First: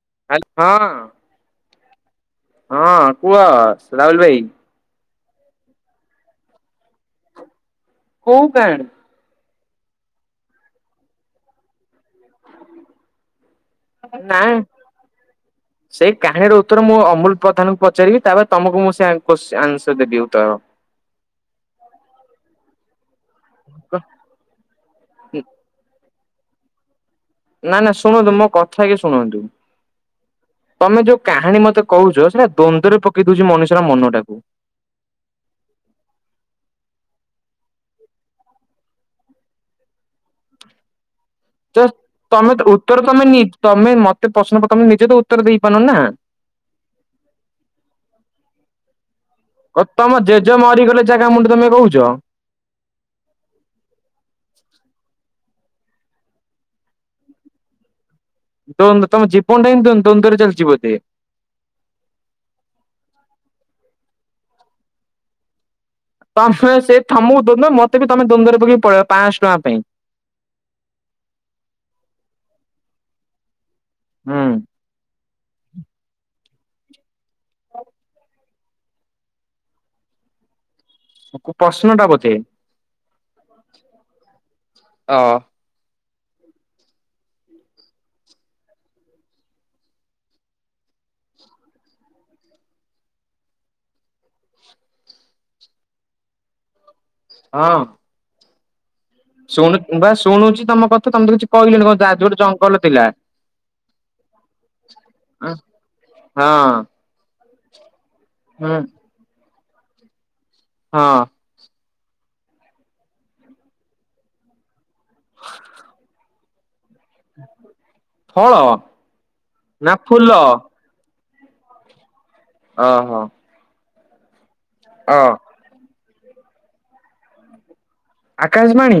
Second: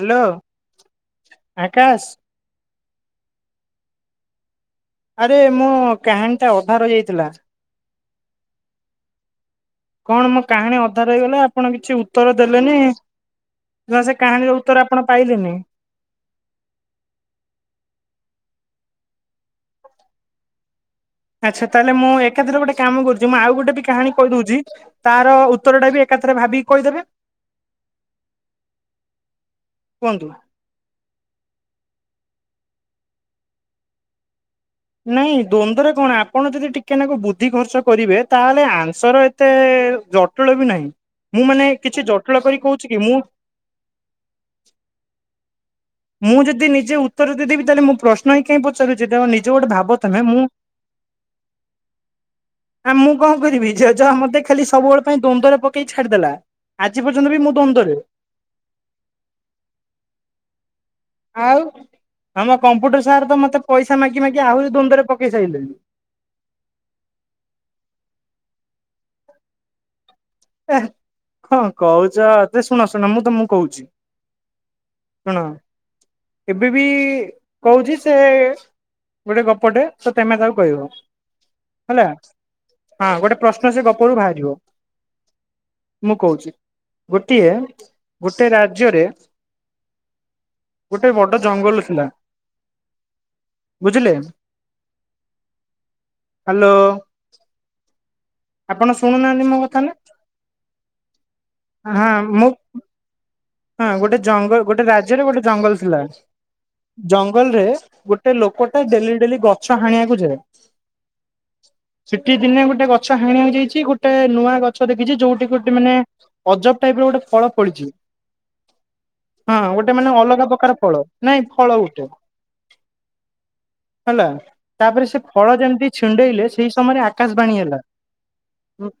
Hello ହାଲ ହଁ ଆକାଶ। ହଁ କୁହ ରାହୁଲ ଭାଇ। ଆରେ ମୁଁ କାହାଣୀଟା ଅଧାରହି ଯାଇଥିଲା। କଉ କାଆଣି। କଣ ମୋ କାହାଣୀ ଅଧା ରହିଗଲା ଆପଣ କିଛି ଉତ୍ତର ଦେଲେନି। ନା ସେ କାହାଣୀର ଉତ୍ତର ଆପଣ ପାଇଲେନି। ସେଇ କାହାଣୀର ଉତ୍ତର ମୁଁ ଅମୁଲ ପ୍ରଧାନଙ୍କୁ ପଚାରିବି ତାପରେ ତମକୁ ମୁଁ କୋସଚି ଆନ୍ସର ଦେବି ଉ ତାର, ଆଚ୍ଛା ତାହେଲେ ମୁଁ ଏକାଥରେ ଗୋଟେ କାମ କରୁଚି, ମୁଁ ଆଉ ଗୋଟେ ବି କାହାଣୀ କହିଦଉଚି, ତାର ଉତ୍ତରଟା ବି ଏକାଥରେ ଭାବିକି କହିଦେବେ। ନା ନା ଶୁଣନ୍ତୁ ମୋ କଥା ଆଗେ ଶୁଣନ୍ତୁ କୁହନ୍ତୁ। [inaudible] ତମେ ଯୋଉ କାହାଣି ମତେ କହୁଛ ନା ଦ୍ୱନ୍ଦ୍ୱରେ ପକେଇ ଦଉଛି ମଣିଷର ମନଟାକୁ। ନାଇଁ ଦ୍ଵନ୍ଦରେ କଣ? ଆପଣ ଯଦି ଟିକେ ନାକୁ ବୁଦ୍ଧି ଖର୍ଚ୍ଚ କରିବେ ତାହେଲେ ଆନ୍ସର ଏତେ ଏ ଜଟିଳ ବି ନାହିଁ। ମୁଁ ମାନେ ଜଷ୍ଟ୍ କିଛି ଜଟିଳ କରି ତମେତ କହୁଛି କି ଉତ୍ତର ମୁଁ ତମେ ନି ତମେ ମତେ ପ୍ରଶ୍ନ ତମେ ନିଜେ ତ ଉତ୍ତର ଦେଇ ମୁଁ ଯଦି ନିଜେ ଉତ୍ତର ଦେଇଦେବି ତାହେଲେ ମୁଁ ପ୍ରଶ୍ନ ହିଁ କାହିଁ ପଚାରୁଛି ତ ନିଜେ ଗୋଟେ ଭାବ ତମେ ମୁଁ ସେ ଜାଗା ମୁଁଡ଼ ତମେ କହୁଛ ଆ ମୁଁ କଣ କରିବି। ଯେଝା ଯାହା ମତେ ଖାଲି ସବୁବେଳେ ପାଇଁ ଦ୍ୱନ୍ଦରେ ପକେଇ ଛାଡିଦେଲା। ଆଜି ପର୍ଯ୍ୟନ୍ତବି ମୁଁ ଦ୍ୱନ୍ଦରେ। ଦ୍ୱନ୍ଦ୍ୱ ତମ ଜୀବନଟା ଏମିତି ଦ୍ୱନ୍ଦରେ ଚାଲିଛି ବୋଧେ। ଆଉ ଆମ କମ୍ପ୍ୟୁଟର୍ ସାର୍ ତ ମୋତେ ପଇସା ମାଗି ମାଗି ଆହୁରି ଦ୍ୱନ୍ଦରେ ପକେଇ ସାଇଲେଣି ତମେ ସେ ଠମ ଦ ମତେ ବି ତମେ ଦ୍ୱନ୍ଦ୍ୱରେ ପକେଇକି ପଳେଇ ପାଞ୍ଚଶହ ଟଙ୍କା ପାଇଁ ଏ କଣ କହୁଚ, ତେ ଶୁଣ ଶୁଣ ମୁଁ ତମକୁ କହୁଚି। ହୁଁ। ହଣ। ଏବେ ବି କହୁଚି ସେ ଗୋଟେ ଗପଟେ ତ ତମେ ତାକୁ କହିବ। ପ୍ରଶ୍ନଟା ହେଲା, ବୋଧେ ହଁ ଗୋଟେ ପ୍ରଶ୍ନ ସେ ଗପରୁ ବାହାରିବ। ଅ ମୁଁ କହୁଚି ଗୋଟିଏ ଗୋଟେ ରାଜ୍ୟରେ ଗୋଟେ ବଡ଼ ଜଙ୍ଗଲ ଥିଲା। ବୁଝିଲେ, ହାଲୋ। ହଁ। ଆପଣ ଶୁଣୁନାହାନ୍ତି ମୋ ଶୁଣୁ କଥା ନା? ବା ଶୁଣୁଛି ତମ କଥା ତମେ ତ କିଛି କହିଲନି କଣ ହଁ [unintelligible] ଗୋଟେ ମୋ ଜଙ୍ଗଲ ଥିଲା। ହଁ ଗୋଟେ ଜଙ୍ଗଲ, ଗୋଟେ ରାଜ୍ୟରେ ଗୋଟେ ଜଙ୍ଗଲ ଥିଲା। ହଁ ଜଙ୍ଗଲରେ ଗୋଟେ ଗୋଟେ ହୁଁ ଲୋକଟା ଡେଲି ଡେଲି ଗଛ ହାଣିବାକୁ ଯାଏ। ହଁ। ସିଠି ଦିନେ ଗୋଟେ ଗଛ ହାଣି ହେଇଯାଇଛି ଗୋଟେ ନୂଆ ଗଛ ଦେଖିଛି ଯୋଉଠି ଗୋଟେ ମାନେ ଅଜବ୍ ଟାଇପ୍ ର ଗୋଟେ ଫଳ ପଡିଛି, ଫଳ ହଁ ନା ଗୋଟେ ମାନେ ଫୁଲ? ଅଲଗା ପ୍ରକାର ଫଳ। ନାଇଁ ଫଳ ଗୋଟେ। ଓହୋ। ହେଲା ତାପରେ ଅ ସେ ଫଳ ଯେମିତି ଛିଣ୍ଡେଇଲେ ସେଇ ସମୟରେ ଆକାଶବାଣୀ ହେଲା। ଆକାଶବାଣୀ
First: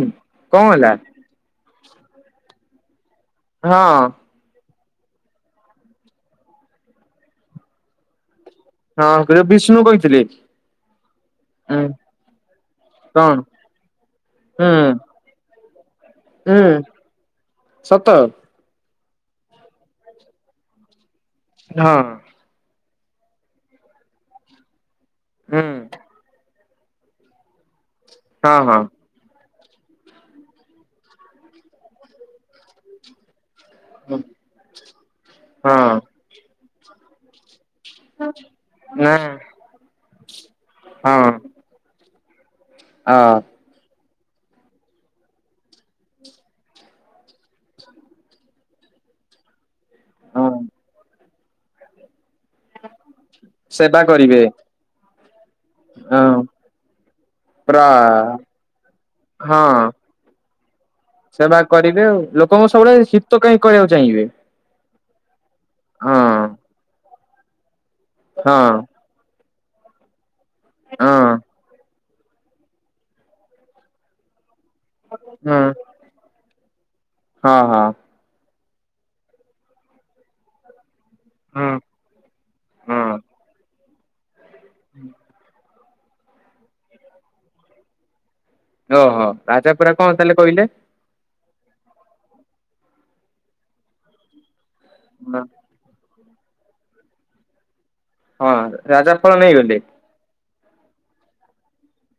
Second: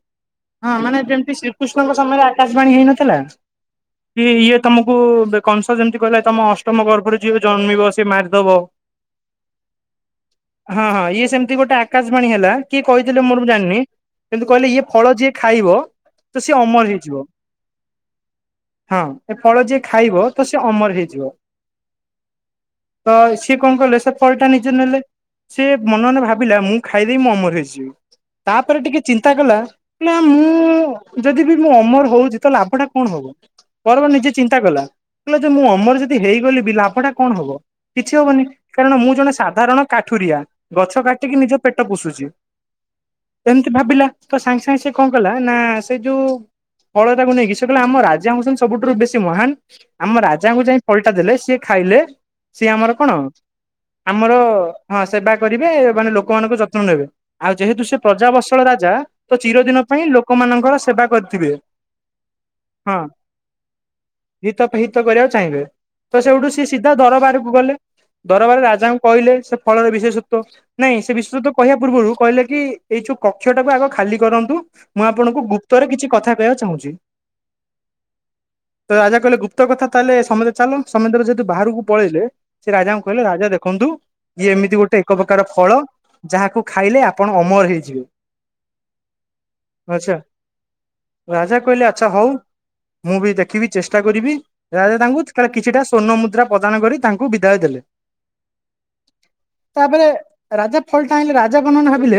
କଣ ହେଲା? ମାନେ ଯେମତି ଶ୍ରୀକୃଷ୍ଣଙ୍କ ସମୟରେ ଆକାଶବାଣୀ ହେଇନଥିଲା। ହଁ କି ଇଏ ତମକୁ କଂସ ଯେମିତି କହିଲା ତମ ଅଷ୍ଟମ ଗର୍ଭରେ ଯିଏ ଜନ୍ମିବ ସେ ମାର ହଁ ସେ ବିଷ୍ଣୁ କହିଥିଲେ। ହଁ ହଁ ଇଏ ସେମିତି ଗୋଟେ ଉଁ ଆକାଶବାଣୀ ହେଲା କିଏ କହିଥିଲେ କଣ ମୋରୁ ଜାଣିନି? କିନ୍ତୁ କହିଲେ ହୁଁ ଇଏ ଫଳ ଯିଏ ଖାଇବ, ତ ସିଏ ହୁଁ ଅମର ହେଇଯିବ। ସତ ହଁ ଏ ଫଳ ଯିଏ ଖାଇବ, ତ ସେ ଅମର ହେଇଯିବ। ହଁ। ତ ସିଏ କଣ କଲେ ସେ ଫଳଟା ନିଜେ ନେଲେ, ହୁଁ ସିଏ ମନେ ମନେ ଭାବିଲା ମୁଁ ଖାଇଦେଇ ମୁଁ ଅମର ହେଇଯିବି। ହଁ ତାପରେ ହଁ ଟିକେ ଚିନ୍ତା କଲା ନା ମୁଁ ଯଦି ବି ମୁଁ ଅମର ହଉଛି ତ ଲାଭ ଟା କଣ ହବ? ପରବ ନିଜେ ଚିନ୍ତା କଲା, କହିଲା ହଁ ଅମର ଯଦି ହେଇଗଲି ବି ଲାଭଟା କଣ ହବ? କିଛି ହବନି କାରଣ ନା ମୁଁ ଜଣେ ସାଧାରଣ କାଠୁରିଆ ଗଛ ହଁ କାଟିକି ନିଜ ପେଟ ପୋଷୁଛି। ଅ ଏମିତି ଭାବିଲା ତ ସାଙ୍ଗେ ସାଙ୍ଗେ ସେ କଣ କଲା ନା ସେ ଯୋଉ ହଳ ତାକୁ ନେଇକି ସେ କହିଲା ଆମ ରାଜା ହଉଚ ସବୁଠୁାରୁ ବେସି ମହାନ୍ ଆମ ରାଜାଙ୍କୁ ଯାଇ ଫଳଟା ଦେଲେ ସିଏ ଖାଇଲେ। ସିଏ ଆମର କଣ? ସେବା ଆମର କରିବେ ହଁ ସେବା କରିବେ ମାନେ ଅ ଲୋକମାନଙ୍କ ଯତ୍ନ ନେବେ ଆଉ ପ୍ର ଯେହେତୁ ସେ ପ୍ରଜାବତ୍ସଳ ରା ଜା ତ ଚିର ହଁ ଦିନ ପାଇଁ ଲୋକମାନ ସେବା କରିବେ ଆଉ ଲୋକଙ୍କ ହଁ ସବୁବେଳେ ଶୀତ କାହିଁ କରିବାକୁ ଚାହିଁବେ ହିତ ହିତ କରିବାକୁ ଚାହିଁବେ ହଁ ତ ସେଉଠୁ ସିଏ ସିଧା ଦର ବାହାରକୁ ଗଲେ। ହଁ ଦରବାର ରାଜାଙ୍କୁ କହିଲେ ସେ ଫଳର ବିଶେଷତ୍ୱ ନାଇଁ ହଁ ସେ ବିଶେଷତ୍ଵ କହିବା ପୂର୍ବରୁ କହିଲେ କି ଏଇ ଯୋଉ କକ୍ଷଟାକୁ ଆଗ ଖାଲି କରନ୍ତୁ ମୁଁ ଆପଣଙ୍କୁ ହୁଁ ଗୁପ୍ତରେ କିଛି କଥା କହବାକୁ ଚାହୁଁଚି। ହଁ ହଁ ତ ରାଜା କହିଲେ ଗୁପ୍ତ କଥା ତାହେଲେ ସମତେ ଚାଲ। ସମତେ ଯେହେତୁ ହୁଁ ବାହାରକୁ ପଳେଇଲେ ସେ ରାଜାଙ୍କୁ ହଁ କହିଲେ ରାଜା ଦେଖନ୍ତୁ। ଇଏ ଏମିତି ଗୋଟେ ଏକ ପ୍ରକାର ଫଳ ଯାହାକୁ ଖାଇଲେ ଆପଣ ଅମର ହେଇଯିବେ। ଓହୋ ରାଜା ପରା କଣ ତାହଲେ କହିଲେ? ଆଛା ହଉ ମୁଁ ବି ଦେଖିବି ଚେଷ୍ଟା କରିବି ରାଜା ତାଙ୍କୁ କିଛିଟା ସ୍ୱର୍ଣ୍ଣ ମୁ ମୁଦ୍ରା ପ୍ରଦାନ କରି ତାଙ୍କୁ ବିଦାୟ ଦେଲେ। ହଁ ରାଜା ଫଳ ନେଇଗଲେ। ତାପରେ ରାଜା ଫଳଟା ଆଇଲେ ରାଜା ମନେ ମନେ ଭାବିଲେ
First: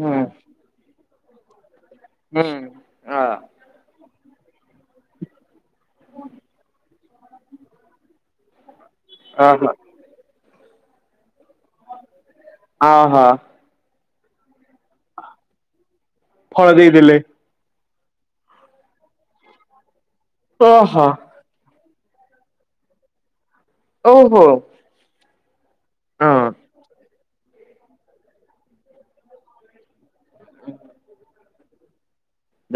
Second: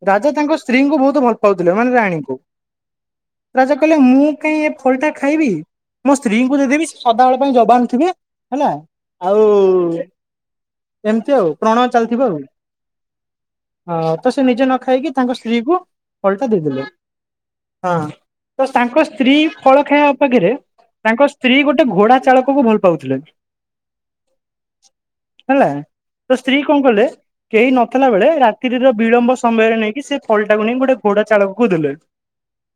ହୁଁ ରାଜା ତାଙ୍କ ସ୍ତ୍ରୀଙ୍କୁ ବହୁତ ଭଲ ପାଉଥିଲେ। ମାନେ ରାଣୀଙ୍କୁ ହୁଁ ଅ ରାଜା କହିଲେ ମୁଁ କାଇଁ ଏ ଫଳଟା ଖାଇବି ମୋ ସ୍ତ୍ରୀଙ୍କୁ ଦେଇଦେବି ସେ ସଦାବେଳେ ପାଇଁ ଜବାନଥିବେ ହେଲା ଆଉ ଓହୋ ଏମିତି ଆଉ ପ୍ରଣୟ ଚାଲିଥିବ ଆଉ। ଅ ହ, ହଁ ତ ସେ ନିଜେ ନ ଖାଇକି ତାଙ୍କ ସ୍ତ୍ରୀକୁ ଫଳ ଦେଇଦେଲେ। ହଁ ତ ତାଙ୍କ ସ୍ତ୍ରୀ ଫଳ ଖାଇବା ପାଖରେ ଓହୋ ତାଙ୍କ ସ୍ତ୍ରୀ ଗୋ ଗୋଟେ ଘୋଡା ଚାଳକକୁ ଭଲ ପାଉଥିଲେ। ଓହୋ ହେଲା ହଁ ତ ସ୍ତ୍ରୀ କଣ କଲେ କେହି ନଥିଲା ବେଳେ ରାତ୍ରିର ବିଳମ୍ବ ସମୟରେ ନେଇକି ସେ ଫଳଟାକୁ ନେଇି ଗୋଟେ ଘୋଡା ଚାଳକକୁ ଦେଲେ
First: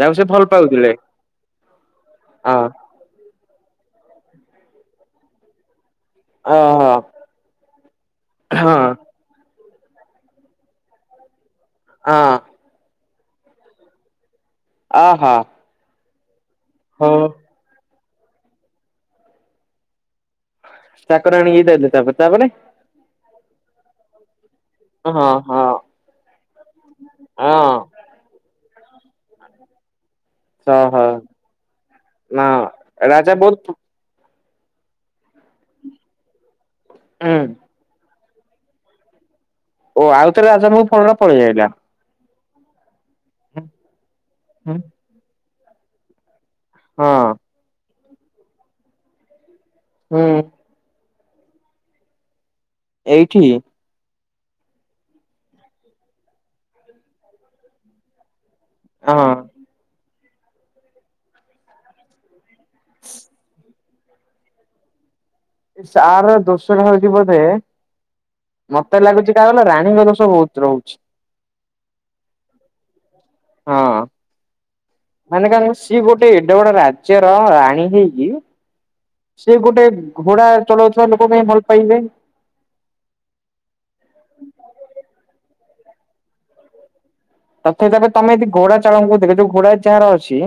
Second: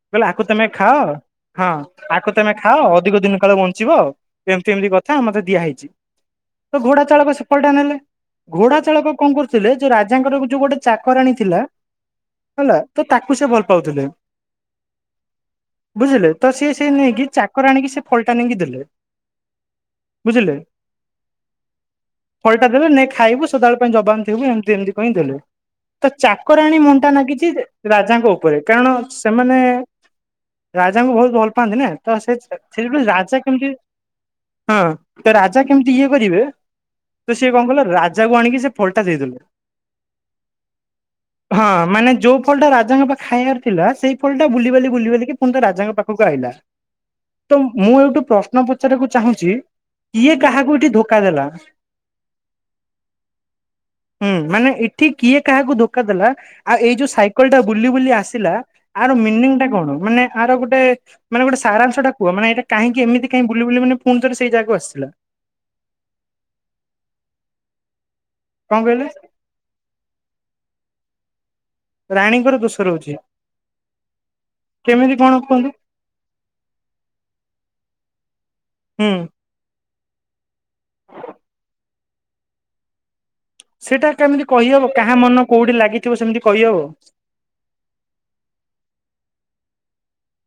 ଯାହାକୁ ସେ ଭଲ ଆକୁ ତମେ ପାଉଥିଲେ ଖାଅ ହଁ ଆକୁ ତମେ ହଁ ଖାଅ ଅଧିକ ଦିନ କାଳେ ବଞ୍ଚିବ ଏମିତି ଏମିତି କଥା ମତେ ଦିଆହଇଛି। ତ ଓହୋ ଘୋଡା ଚାଳକ ସେ ଫଳଟା ନେଲେ ହଁ ଘୋଡା ଚାଳକ କଣ କରୁ ଥିଲେ ଯୋଉ ରାଜାଙ୍କର ଯୋଉ ଗୋଟେ ଚାକରାଣୀ ଥିଲା ହଁ, ହେଲା ତ ତାକୁ ସେ ଭଲ ପାଉଥିଲେ, ଅ ହ ବୁଝିଲେ ତ ସିଏ ସେ ନେଇକି ଚାକରାଣୀକି ସେ ଫଳଟା ନେଇକି ଦେଲେ ବୁଝିଲେ। ଚାକରାଣିକି ଦେଲେ ତାପରେ ତାପରେ ଫଲଟା ଦେଲେ ନେ ଖାଇବୁ ସଦାବେଳେ ପାଇଁ ଜବାନ ଥିବୁ ଏମିତି ଏମିତି କହି ହଁ ଦେଲେ ହଁ ତ ଚାକରାଣୀ ମୂଁ ଲାଗିଛି ହଁ ରାଜାଙ୍କ ଉପରେ କାରଣ ସେମାନେ ଓହୋ ରାଜାଙ୍କୁ ବହୁତ ଭଲ ପାନ୍ତି ନା ତ ସେ ନା ସେଥିପ ରାଜା କେମିତି ହଁ ତ ରାଜା କେମିତି ଇଏ କରିବେ ତ ହୁଁ ସିଏ କଣ କଲେ ରାଜା ଯାକୁ ଆଣିକି ସେ ଫଲଟା ଦେଇଦେଲେ। ଓ ଆଉଥରେ ରାଜାଙ୍କ ପାଖକୁ ଫଳଟା ପଳେଇ ହଁ ଆଇଲା। ମାନେ ଯୋଉ ଫଳଟା ରାଜାଙ୍କ ପା ଖାଇବାର ଥିଲା ସେଇ ଫଳଟା ବୁଲିିବାଲି ବୁଲିିବାଲିକି ପୁଣି ରାଜାଙ୍କ ପାଖକୁ ଆଇଲା। ହଁ ତ ମୁଁ ଏଇଠୁ ପ୍ରଶ୍ନ ପଚାରିବାକୁ ଚାହୁଁଛି ହୁଁ କିଏ କାହାକୁ ଏଇଠି ଧୋକ କା ଦେଲା। ଏଇଠି, ହୁଁ ମାନେ ଏଠି କିଏ କାହାକୁ ଧୋକା ଦେଲା ଆଉ ଏଇ ଯୋଉ ସାଇକେଲ ଟା ବୁଲି ବୁଲି ଆସିଲା। ଆର ହଁ ମିନିଂ ଟା କଣ? ମାନେ ଆର ଗୋଟେ ମାନେ ଗୋଟେ ସାରାଂଶ ଟା କୁହ ମାନେ ଏଇଟା କାହିଁକି ଏମିତି କାଇଁ ବୁଲି ବୁଲି ମାନେ ପୁଣି ଥରେ ସେଇ ଜାଗାକୁ ଆସିଲା? ଏ ସାର ଦୋଶଟା ହଉଚି ବୋଧେ କଣ ମତେ କହିଲେ? ଲାଗୁଚି କାହାର କିଇଲ ରାଣୀର ଦୋଷ ବହୁତ ରହୁଚି। ରାଣୀଙ୍କର ଦୋଷ ରହୁଚି। ହଁ ମାନେ କାରଣ ସିଏ ଗୋଟେ ଏଡେ ବଡ ରାଜ୍ୟର ରାଣୀ ହେଇକି ହୁଁ। ସେ ଗୋଟେ ଘୋଡା ଚଲଉଥୁବା ଲୋକ କୁ କାଇଁ ଭଲ ପାଇଲେ? ସେଇଟା କେମିତି କହିହବ କାହା ମନ କୋଉଠି ଲାଗିଥିବ ସେମିତି କହିହବ ତଥାପି ତାପରେ ତମେ ଯଦି ଘୋଡା ଚାଳକଙ୍କୁ ଦେଖ ଯୋଉ ଘୋଡା ଯାହାର ଅଛି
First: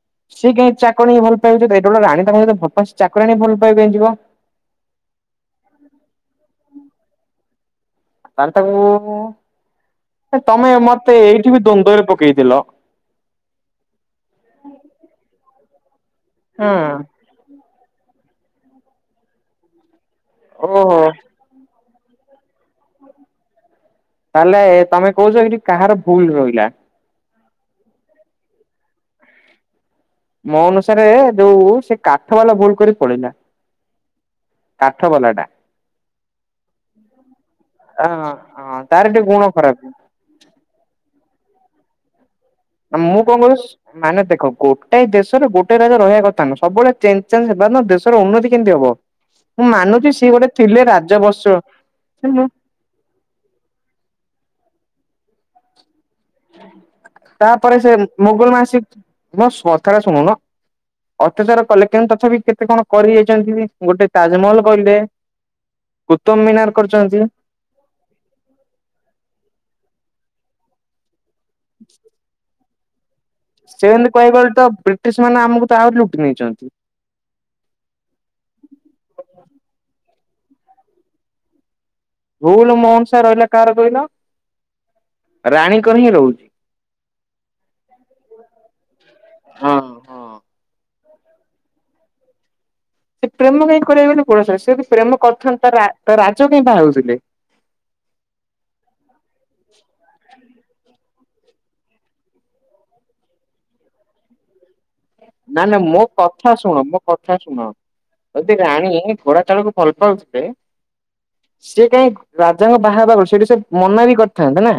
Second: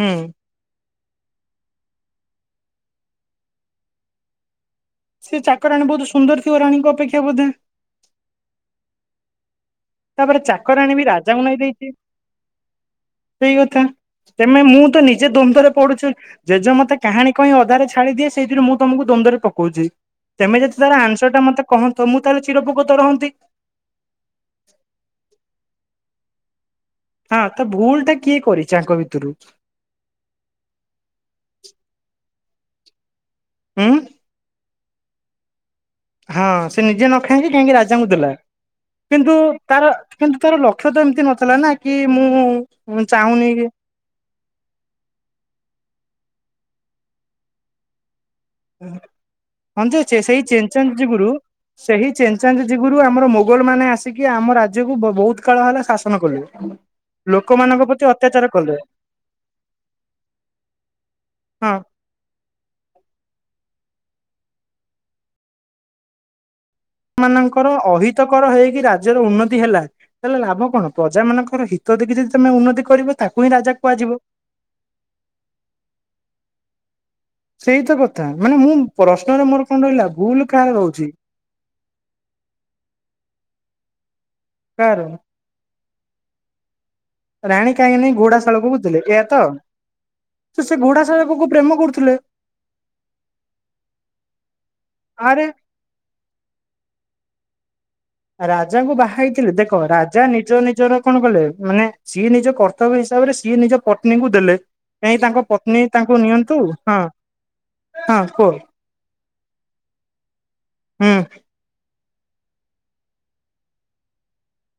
ହୁଁ। ସିଏ କାଇଁ ଚା [unintelligible] ଭଲ ପାଇବେ ତ ଏଇଟା [unintelligible] ରାଣୀ ତାଙ୍କ ସହିତ ଭପା ଚାକରାଣି କି ଭଲ ପାଇବେ ଯିବ। ସେ ଚାକରାଣୀ ବହୁତ ସୁନ୍ଦର ଥିବ ରାଣୀଙ୍କ ଅପେକ୍ଷା ବୋଧେ। ତା ହେଲେ ତାକୁ ତାପରେ ତମେ ଚାକରାଣୀ ବି ମତେ ରାଜାଙ୍କୁ ଏଇଠି ନେଇ ବି ଦେଇଚି। ଦ୍ଵନ୍ଦରେ ପକେଇଥିଲ। ସେଇ କଥା ତମେ ମୁଁ ତ ନିଜେ ଦ୍ୱନ୍ଦରେ ପଢୁଚି ଜେଜ ମତେ ହଁ କାହାଣୀ କହି ଅଧାରେ ଛାଡିଦିଏ ସେଇଥିରେ ମୁଁ ତମକୁ ଦ୍ୱନ୍ଦରେ ପକଉଚି। ତମେ ଓହୋ ଯଦି ତାର ଆନ୍ସର ଟା ମତେ କହନ୍ତ ମୁଁ ତାହେଲେ ଚିରଉପକତ ରହନ୍ତି। ତାହେଲେ ତମେ କହୁଚ ଏଠି କାହାର ଭୁଲ ରହିଲା? ହଁ ତ ଭୁଲ ଟା କିଏ କରିଚି ଆଙ୍କ ଭିତୁରୁ? ମୋ ଅନୁସାରେ ଯୋଉ ସେ କାଠ ବାଲା ଭୁଲ କରି ପଲେଇଲା। ହୁଁ। କାଠ ବାଲା ଟା। ହଁ ସେ ନିଜେ ନ ଖାଇଁକି କାହିଁକି ରାଜାଙ୍କୁ ଦେଲା। ହଁ ତାର ଟିକେ କିନ୍ତୁ ଗୁଣ ଖରାପ ତାର କିନ୍ତୁ ତାର ଲକ୍ଷ୍ୟ ତ ଏମତି ନଥିଲା ନା କି ମୁଁ ମୁଁ କଣ ଚାହୁଁନି କରୁଛି ମାନେ ଦେଖ ଗୋଟେ ଦେଶରେ ଗୋଟେ ରାଜା ରହିବା କ ସବୁବେଳେ ଚେଞ୍ଜ ଚାଞ୍ଜ ହେବାର ଦେଶର ଉନ୍ନତି କେମିତି ହବ? ମୁଁ ହଁ ମାନୁଚି ଯେ ସିଏ ସେଇ ଗୋଟେ ଥିଲେ ଚେନଚାଞ୍ଜ ଯୁଗୁରୁ ରାଜବସ ସେହି ଚେଞ୍ଜ ଚାଞ୍ଜ ଯିଗୁରୁ ଆମର ମୋଗଲ ମାନେ ଆସିକି ଆମ ରାଜ୍ୟକୁ ବହୁତ କାଳ ହେଲା ଶାସ ତାପରେ ସେ ଅତ୍ୟାଚାର ମୋଗଲ ମା କଲେ ଆସିକି ମୋ କଥାଟା ଶୁଣୁନ। ଅତ୍ୟାଚାର ହଁ କଲେ କିନ୍ତୁ ତଥାପି କେତେ କଣ କରି ଯାଇଚନ୍ତି ବି। ଗୋଟେ ତାଜମହଲ କରିଲେ କୁତୁବ ମିନାର କରିଛନ୍ତି। ମାନଙ୍କର ଅହିତକର ହେଇକି ରାଜ୍ୟର ଉନ୍ନତି ହେଲା ତାଲେ ଲାଭ କଣ ପ୍ରଜା ମାନଙ୍କ ର ହିତ ଦେଖି ଯଦି ତମେ ଉନ୍ନତି କରିବ ତାକୁ ହିଁ ରାଜା ସେମିତି କୁହାଯିବ। କହିଗଲେ ତ ବ୍ରିଟିଶ ମାନେ ଆମକୁ ତ ଆହୁରି ଲୁଟି ନେଇଚନ୍ତି। ସେଇତ କଥା ମାନେ ମୁଁ ପ୍ରଶ୍ନରେ ମୋର କଣ ରହିଲା ଭୁଲ କାହାର ରହୁଛି? ଭୁଲ୍ ମୋ ଅନୁସାରେ ରହିଲା କାଆର କଇଲ? କାର? କାହିଁକି ରହୁଚି? ରାଣୀ କାହିଁକି ନାଇଁ ଘୋଡାଶାଳକୁ ବୁଝିଲେ ଏୟା ତ ହଁ ହଁ। ତୁ ସେ ଘୋଡା ସା ସାଳକ କୁ ପ୍ରେମ କରୁଥିଲେ। ସେ ପ୍ରେମ କାଇଁ [unintelligible] ସେ ବି ପ୍ରେମ ଆରେ କରିଥାନ୍ତା ତା ରାଜା କାଇଁ ବାହାଉଥିଲେ? ରାଜାଙ୍କୁ ବାହା ହେଇଥିଲେ ଦେଖ ରାଜା ନିଜ ନିଜର କଣ କଲେ ମାନେ ସିଏ ନିଜ କର୍ତ୍ତବ୍ୟ ହିସାବରେ ସିଏ ନିଜ ପତ୍ନୀଙ୍କୁ ଦେଲେ। କାହିଁ ତାଙ୍କ ନା ନା ପତ୍ନୀ ମୋ ତାଙ୍କୁ କଥା ନିଅନ୍ତୁ ଶୁଣ ମୋ ହଁ କଥା ଶୁଣ। ହଁ କୁହ ଯଦି ରାଣୀ ଘୋଡା ଚାଳକକୁ ଭଲ ପାଉଥିଲେ ହୁଁ ସିଏ କାଇଁ ରାଜାଙ୍କ ବାହାହବାକୁ ସେଇଠି ସେ ମନା ବି କରିଥାନ୍ତେ ନା।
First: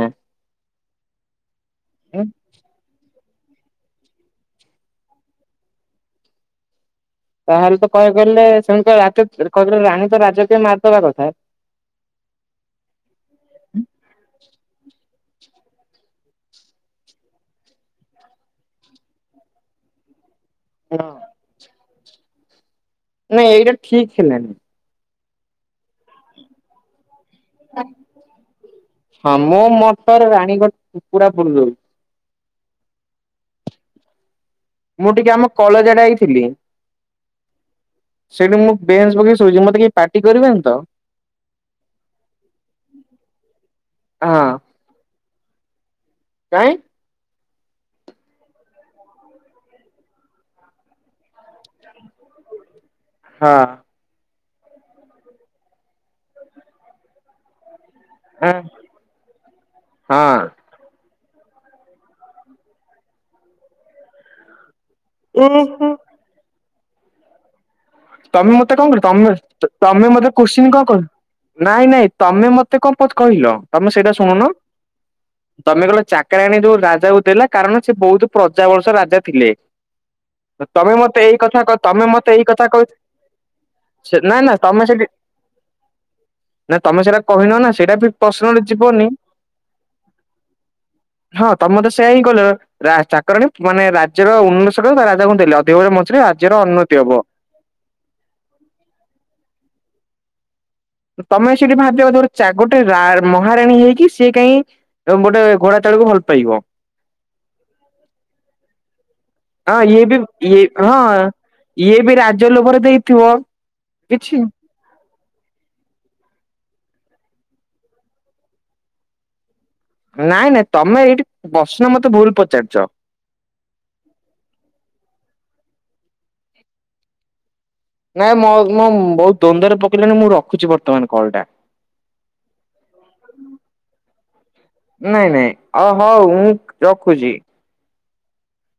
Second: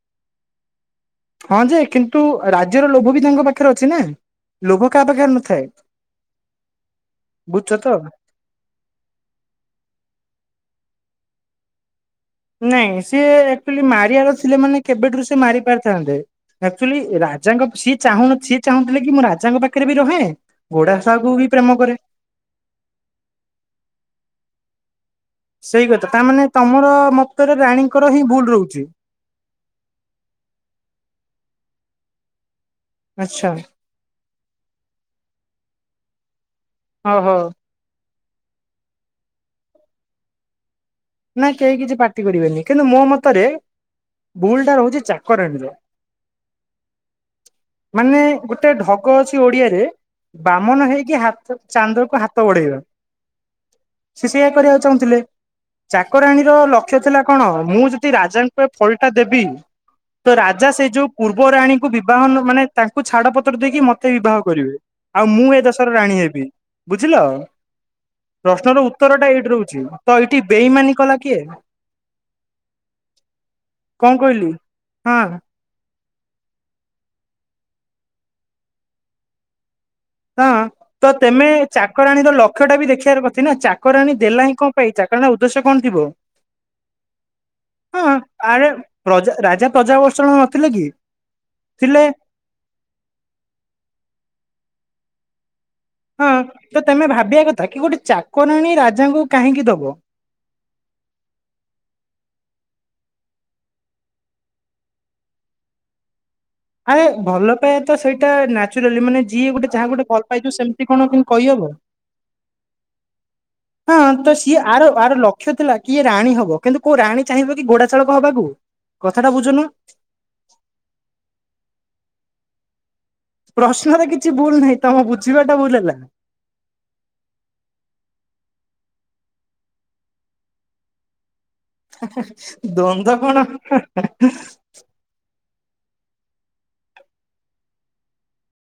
ହଁ ଯେ କିନ୍ତୁ ରାଜ୍ୟର ଲୋଭ ବି ତାଙ୍କ ପା ଖରେ ଅଛି ନା ଲୋଭ କାହା ପାଖରେ ନଥାଏ? ତାହେଲେ ତ କହିବାକୁ ଗଲେ ସେମିତି ତ ରାତି [unintelligible] ରାଣୀ ତ ରାଜା କୁ ବି ମାରିଦବା କଥା। ନାଇଁ ସିଏ ଆଚୁଆଲି ମାରିଆର ଥିଲେ ମାନେ କେବେଠାରୁ ସିଏ ମାରି ପାରିଥାନ୍ତେ ଆକ୍ଚୁଲି ରାଜାଙ୍କ ସିଏ ଚାହୁଁ ସିଏ ଚାହୁଁଥିଲେ କି ମୁଁ ରାଜାଙ୍କ ପାଖରେ ବି ରହେ ଘୋଡାସାଳକ କୁ ବି ପ୍ରେମ କରେ। ନାଇଁ ଏଇଟା ଠିକ୍ ହେଲାନି। ସେଇ କଥା ତାମାନେ ତମର ମ ହ ମୋ ମତରେ ରାଣୀଙ୍କର ପୁରା ଭୁଲ୍ ରହୁଛି ଆଚ୍ଛା। ମୁଁ ଟିକେ ଆମ କଲେଜ ଆଡେ ଆଇଥିଲି। ଓହୋ। ସେଇଠି ମୁଁ ବେଞ୍ଚ ପକେଇ ଶୋଇଛି ମତେ କେହି ପାଟି କରିବେନି ତ? ନା କେହି କିଛି ପାଟି କରିବେନି, କିନ୍ତୁ ମୋ ମତରେ ହଁ ଭୁଲ ଟା ରହୁଛି ଚା କରାଣୀର। କାଇଁ? ମାନେ ଗୋଟେ ଢଗ ଅଛି ଓଡିଆରେ ବାମନ ହେଇକି ହାତ ଚାନ୍ଦକୁ ହାତ ବଢେଇବା। ହଁ। ସେଇୟା କରିବାକୁ ଚାହୁଁଥିଲେ ଚାକରାଣୀର ଲକ୍ଷ୍ୟ ଥିଲା କଣ ମୁଁ ଜ ଯଦି ହଁ। ରାଜାଙ୍କୁ ଏ ଫଳଟା ଦେବି ତ ରାଜା ସେ ଯୋଉ ପୂର୍ବ ରାଣୀଙ୍କୁ ବିବାହ ନ ମାନେ ତାଙ୍କୁ ଛାଡପତ୍ର ଦେଇକି ମତେ ବିବାହ କରିବେ। ଆଉ ମୁଁ ଏ ଓହୋ। ଦେଶର ରାଣୀ ହେବି। ବୁଝିଲ ତମେ ମତେ ପ୍ରଶ୍ନର କଣ କରିବ ଉତ୍ତର ଟା ଏଇଠି ତମେ ରହୁଛି ତମେ ତ ମତେ ଏଇଠି କୋଶ୍ଚିନ୍ କଣ ବେଇମାନି କଲା କିଏ କହିଲୁ। ନାଇଁ ନାଇଁ ତମେ ମତେ କଣ ପ କହିଲ ତମେ କଣ ସେଇଟା ଶୁଣନ। କହିଲି ହଁ। ଚାକରାଣୀ ଯୋଉ ରାଜାକୁ ଦେଲା। କାରଣ ସେ ବହୁତ ପ୍ରଜା ବଂଶ ରାଜା ଥିଲେ। ହଁ ଅ ତମେ ତ ମତେ ଏଇ ତେମେ କଥା କ ତମେ ମତେ ଚାକରାଣୀର ଏଇ କଥା ଲକ୍ଷ୍ୟ ଟା କ ବି ଦେଖିବାର କଥି ନା ଚାକରାଣୀ ଦେଲା ହିଁ କଣ ପାଇଁ ସେଠି ଚାକରଣୀର ଉଦ୍ଦେଶ୍ୟ କଣ ଥିବ। ନା ତମେ ସେଇଟା କହିନ ନା ସେଇଟା ବି ହଁ ପଶ୍ନରେ ଆରେ ଯିବନି। ପ୍ରଜା ରାଜା ପ୍ରଜାବର୍ଷଣ ନଥିଲେ କି ହଁ ତମେ ମୋତେ ଥିଲେ ସେଇଆ ହିଁ କହିଲ। ଚାକରଣୀ ମାନେ ରାଜ୍ୟର ଉନ୍ନଷକ ବା ରାଜାଙ୍କୁ ଦେଲେ ଅ ଦେଓଗାଁ ମଝିରେ ହଁ ଆର୍ଯ୍ୟର ତ ଉନ୍ନତି ତମେ ହବ। ଭାବିବା କଥା କି ଗୋଟେ ଚାକରାଣୀ ରାଜାଙ୍କୁ କାହିଁକି ଦବ? ତମେ ସେଠି ଭାବିବା କଥା ଗୋଟେ ଚା ଗୋଟେ ରୋ ମହାରାଣୀ ହେଇକି ସିଏ କାଇଁ ଗୋଟେ ଘୋଡା ଚାଳକୁ ଭଲ୍ ପାଇବ। ଆରେ ଭଲ ପାଇବା ତ ସେଇଟା ନ୍ୟାଚୁରାଲି ମାନେ ଯିଏ ଗୋଟେ ହଁ ଯାହା ଇଏ ଗୋଟେ ବି ଭଲ ପାଇଯିବ ଇଏ ସେମିତି କଣ ହଁ କେମି କହିହବ? ଇଏ ବି ରାଜ ଲୋଭରେ ଦେଇଥିବ। ହଁ ତ କିଛି ସିଏ ଆର ତାର ଲକ୍ଷ୍ୟ ଥିଲା କିଏ ରାଣୀ ହବ କିନ୍ତୁ କୋଉ ରାଣୀ ଚାହିଁବ କି ଗୋଡା ଶାଳକ ହବାକୁ କଥା ଟା ନାଇଁ ନାଇଁ ତମେ ଏଇଠି ପ୍ରଶ୍ନ ମତେ ଭୁଲ ପଚାରୁଚ। ପ୍ରଶ୍ନରେ କିଛି ଭୁଲ ନାହିଁ ତମ ବୁଝିବା ଟା ଭୁଲ ହେଲା। ନାଇଁ ମୋ-ମୋ ବହୁତ୍ ଦ୍ୱନ୍ଦ୍ୱରେ ପକେଇଲେଣି ମୁଁ ରଖୁଛି ବର୍ତ୍ତମାନ କଲ୍ ଟା। ଦ୍ୱନ୍ଦ କଣ? ନାଇଁ ନାଇଁ ଅ ହଉ ମୁଁ ରଖୁଛି।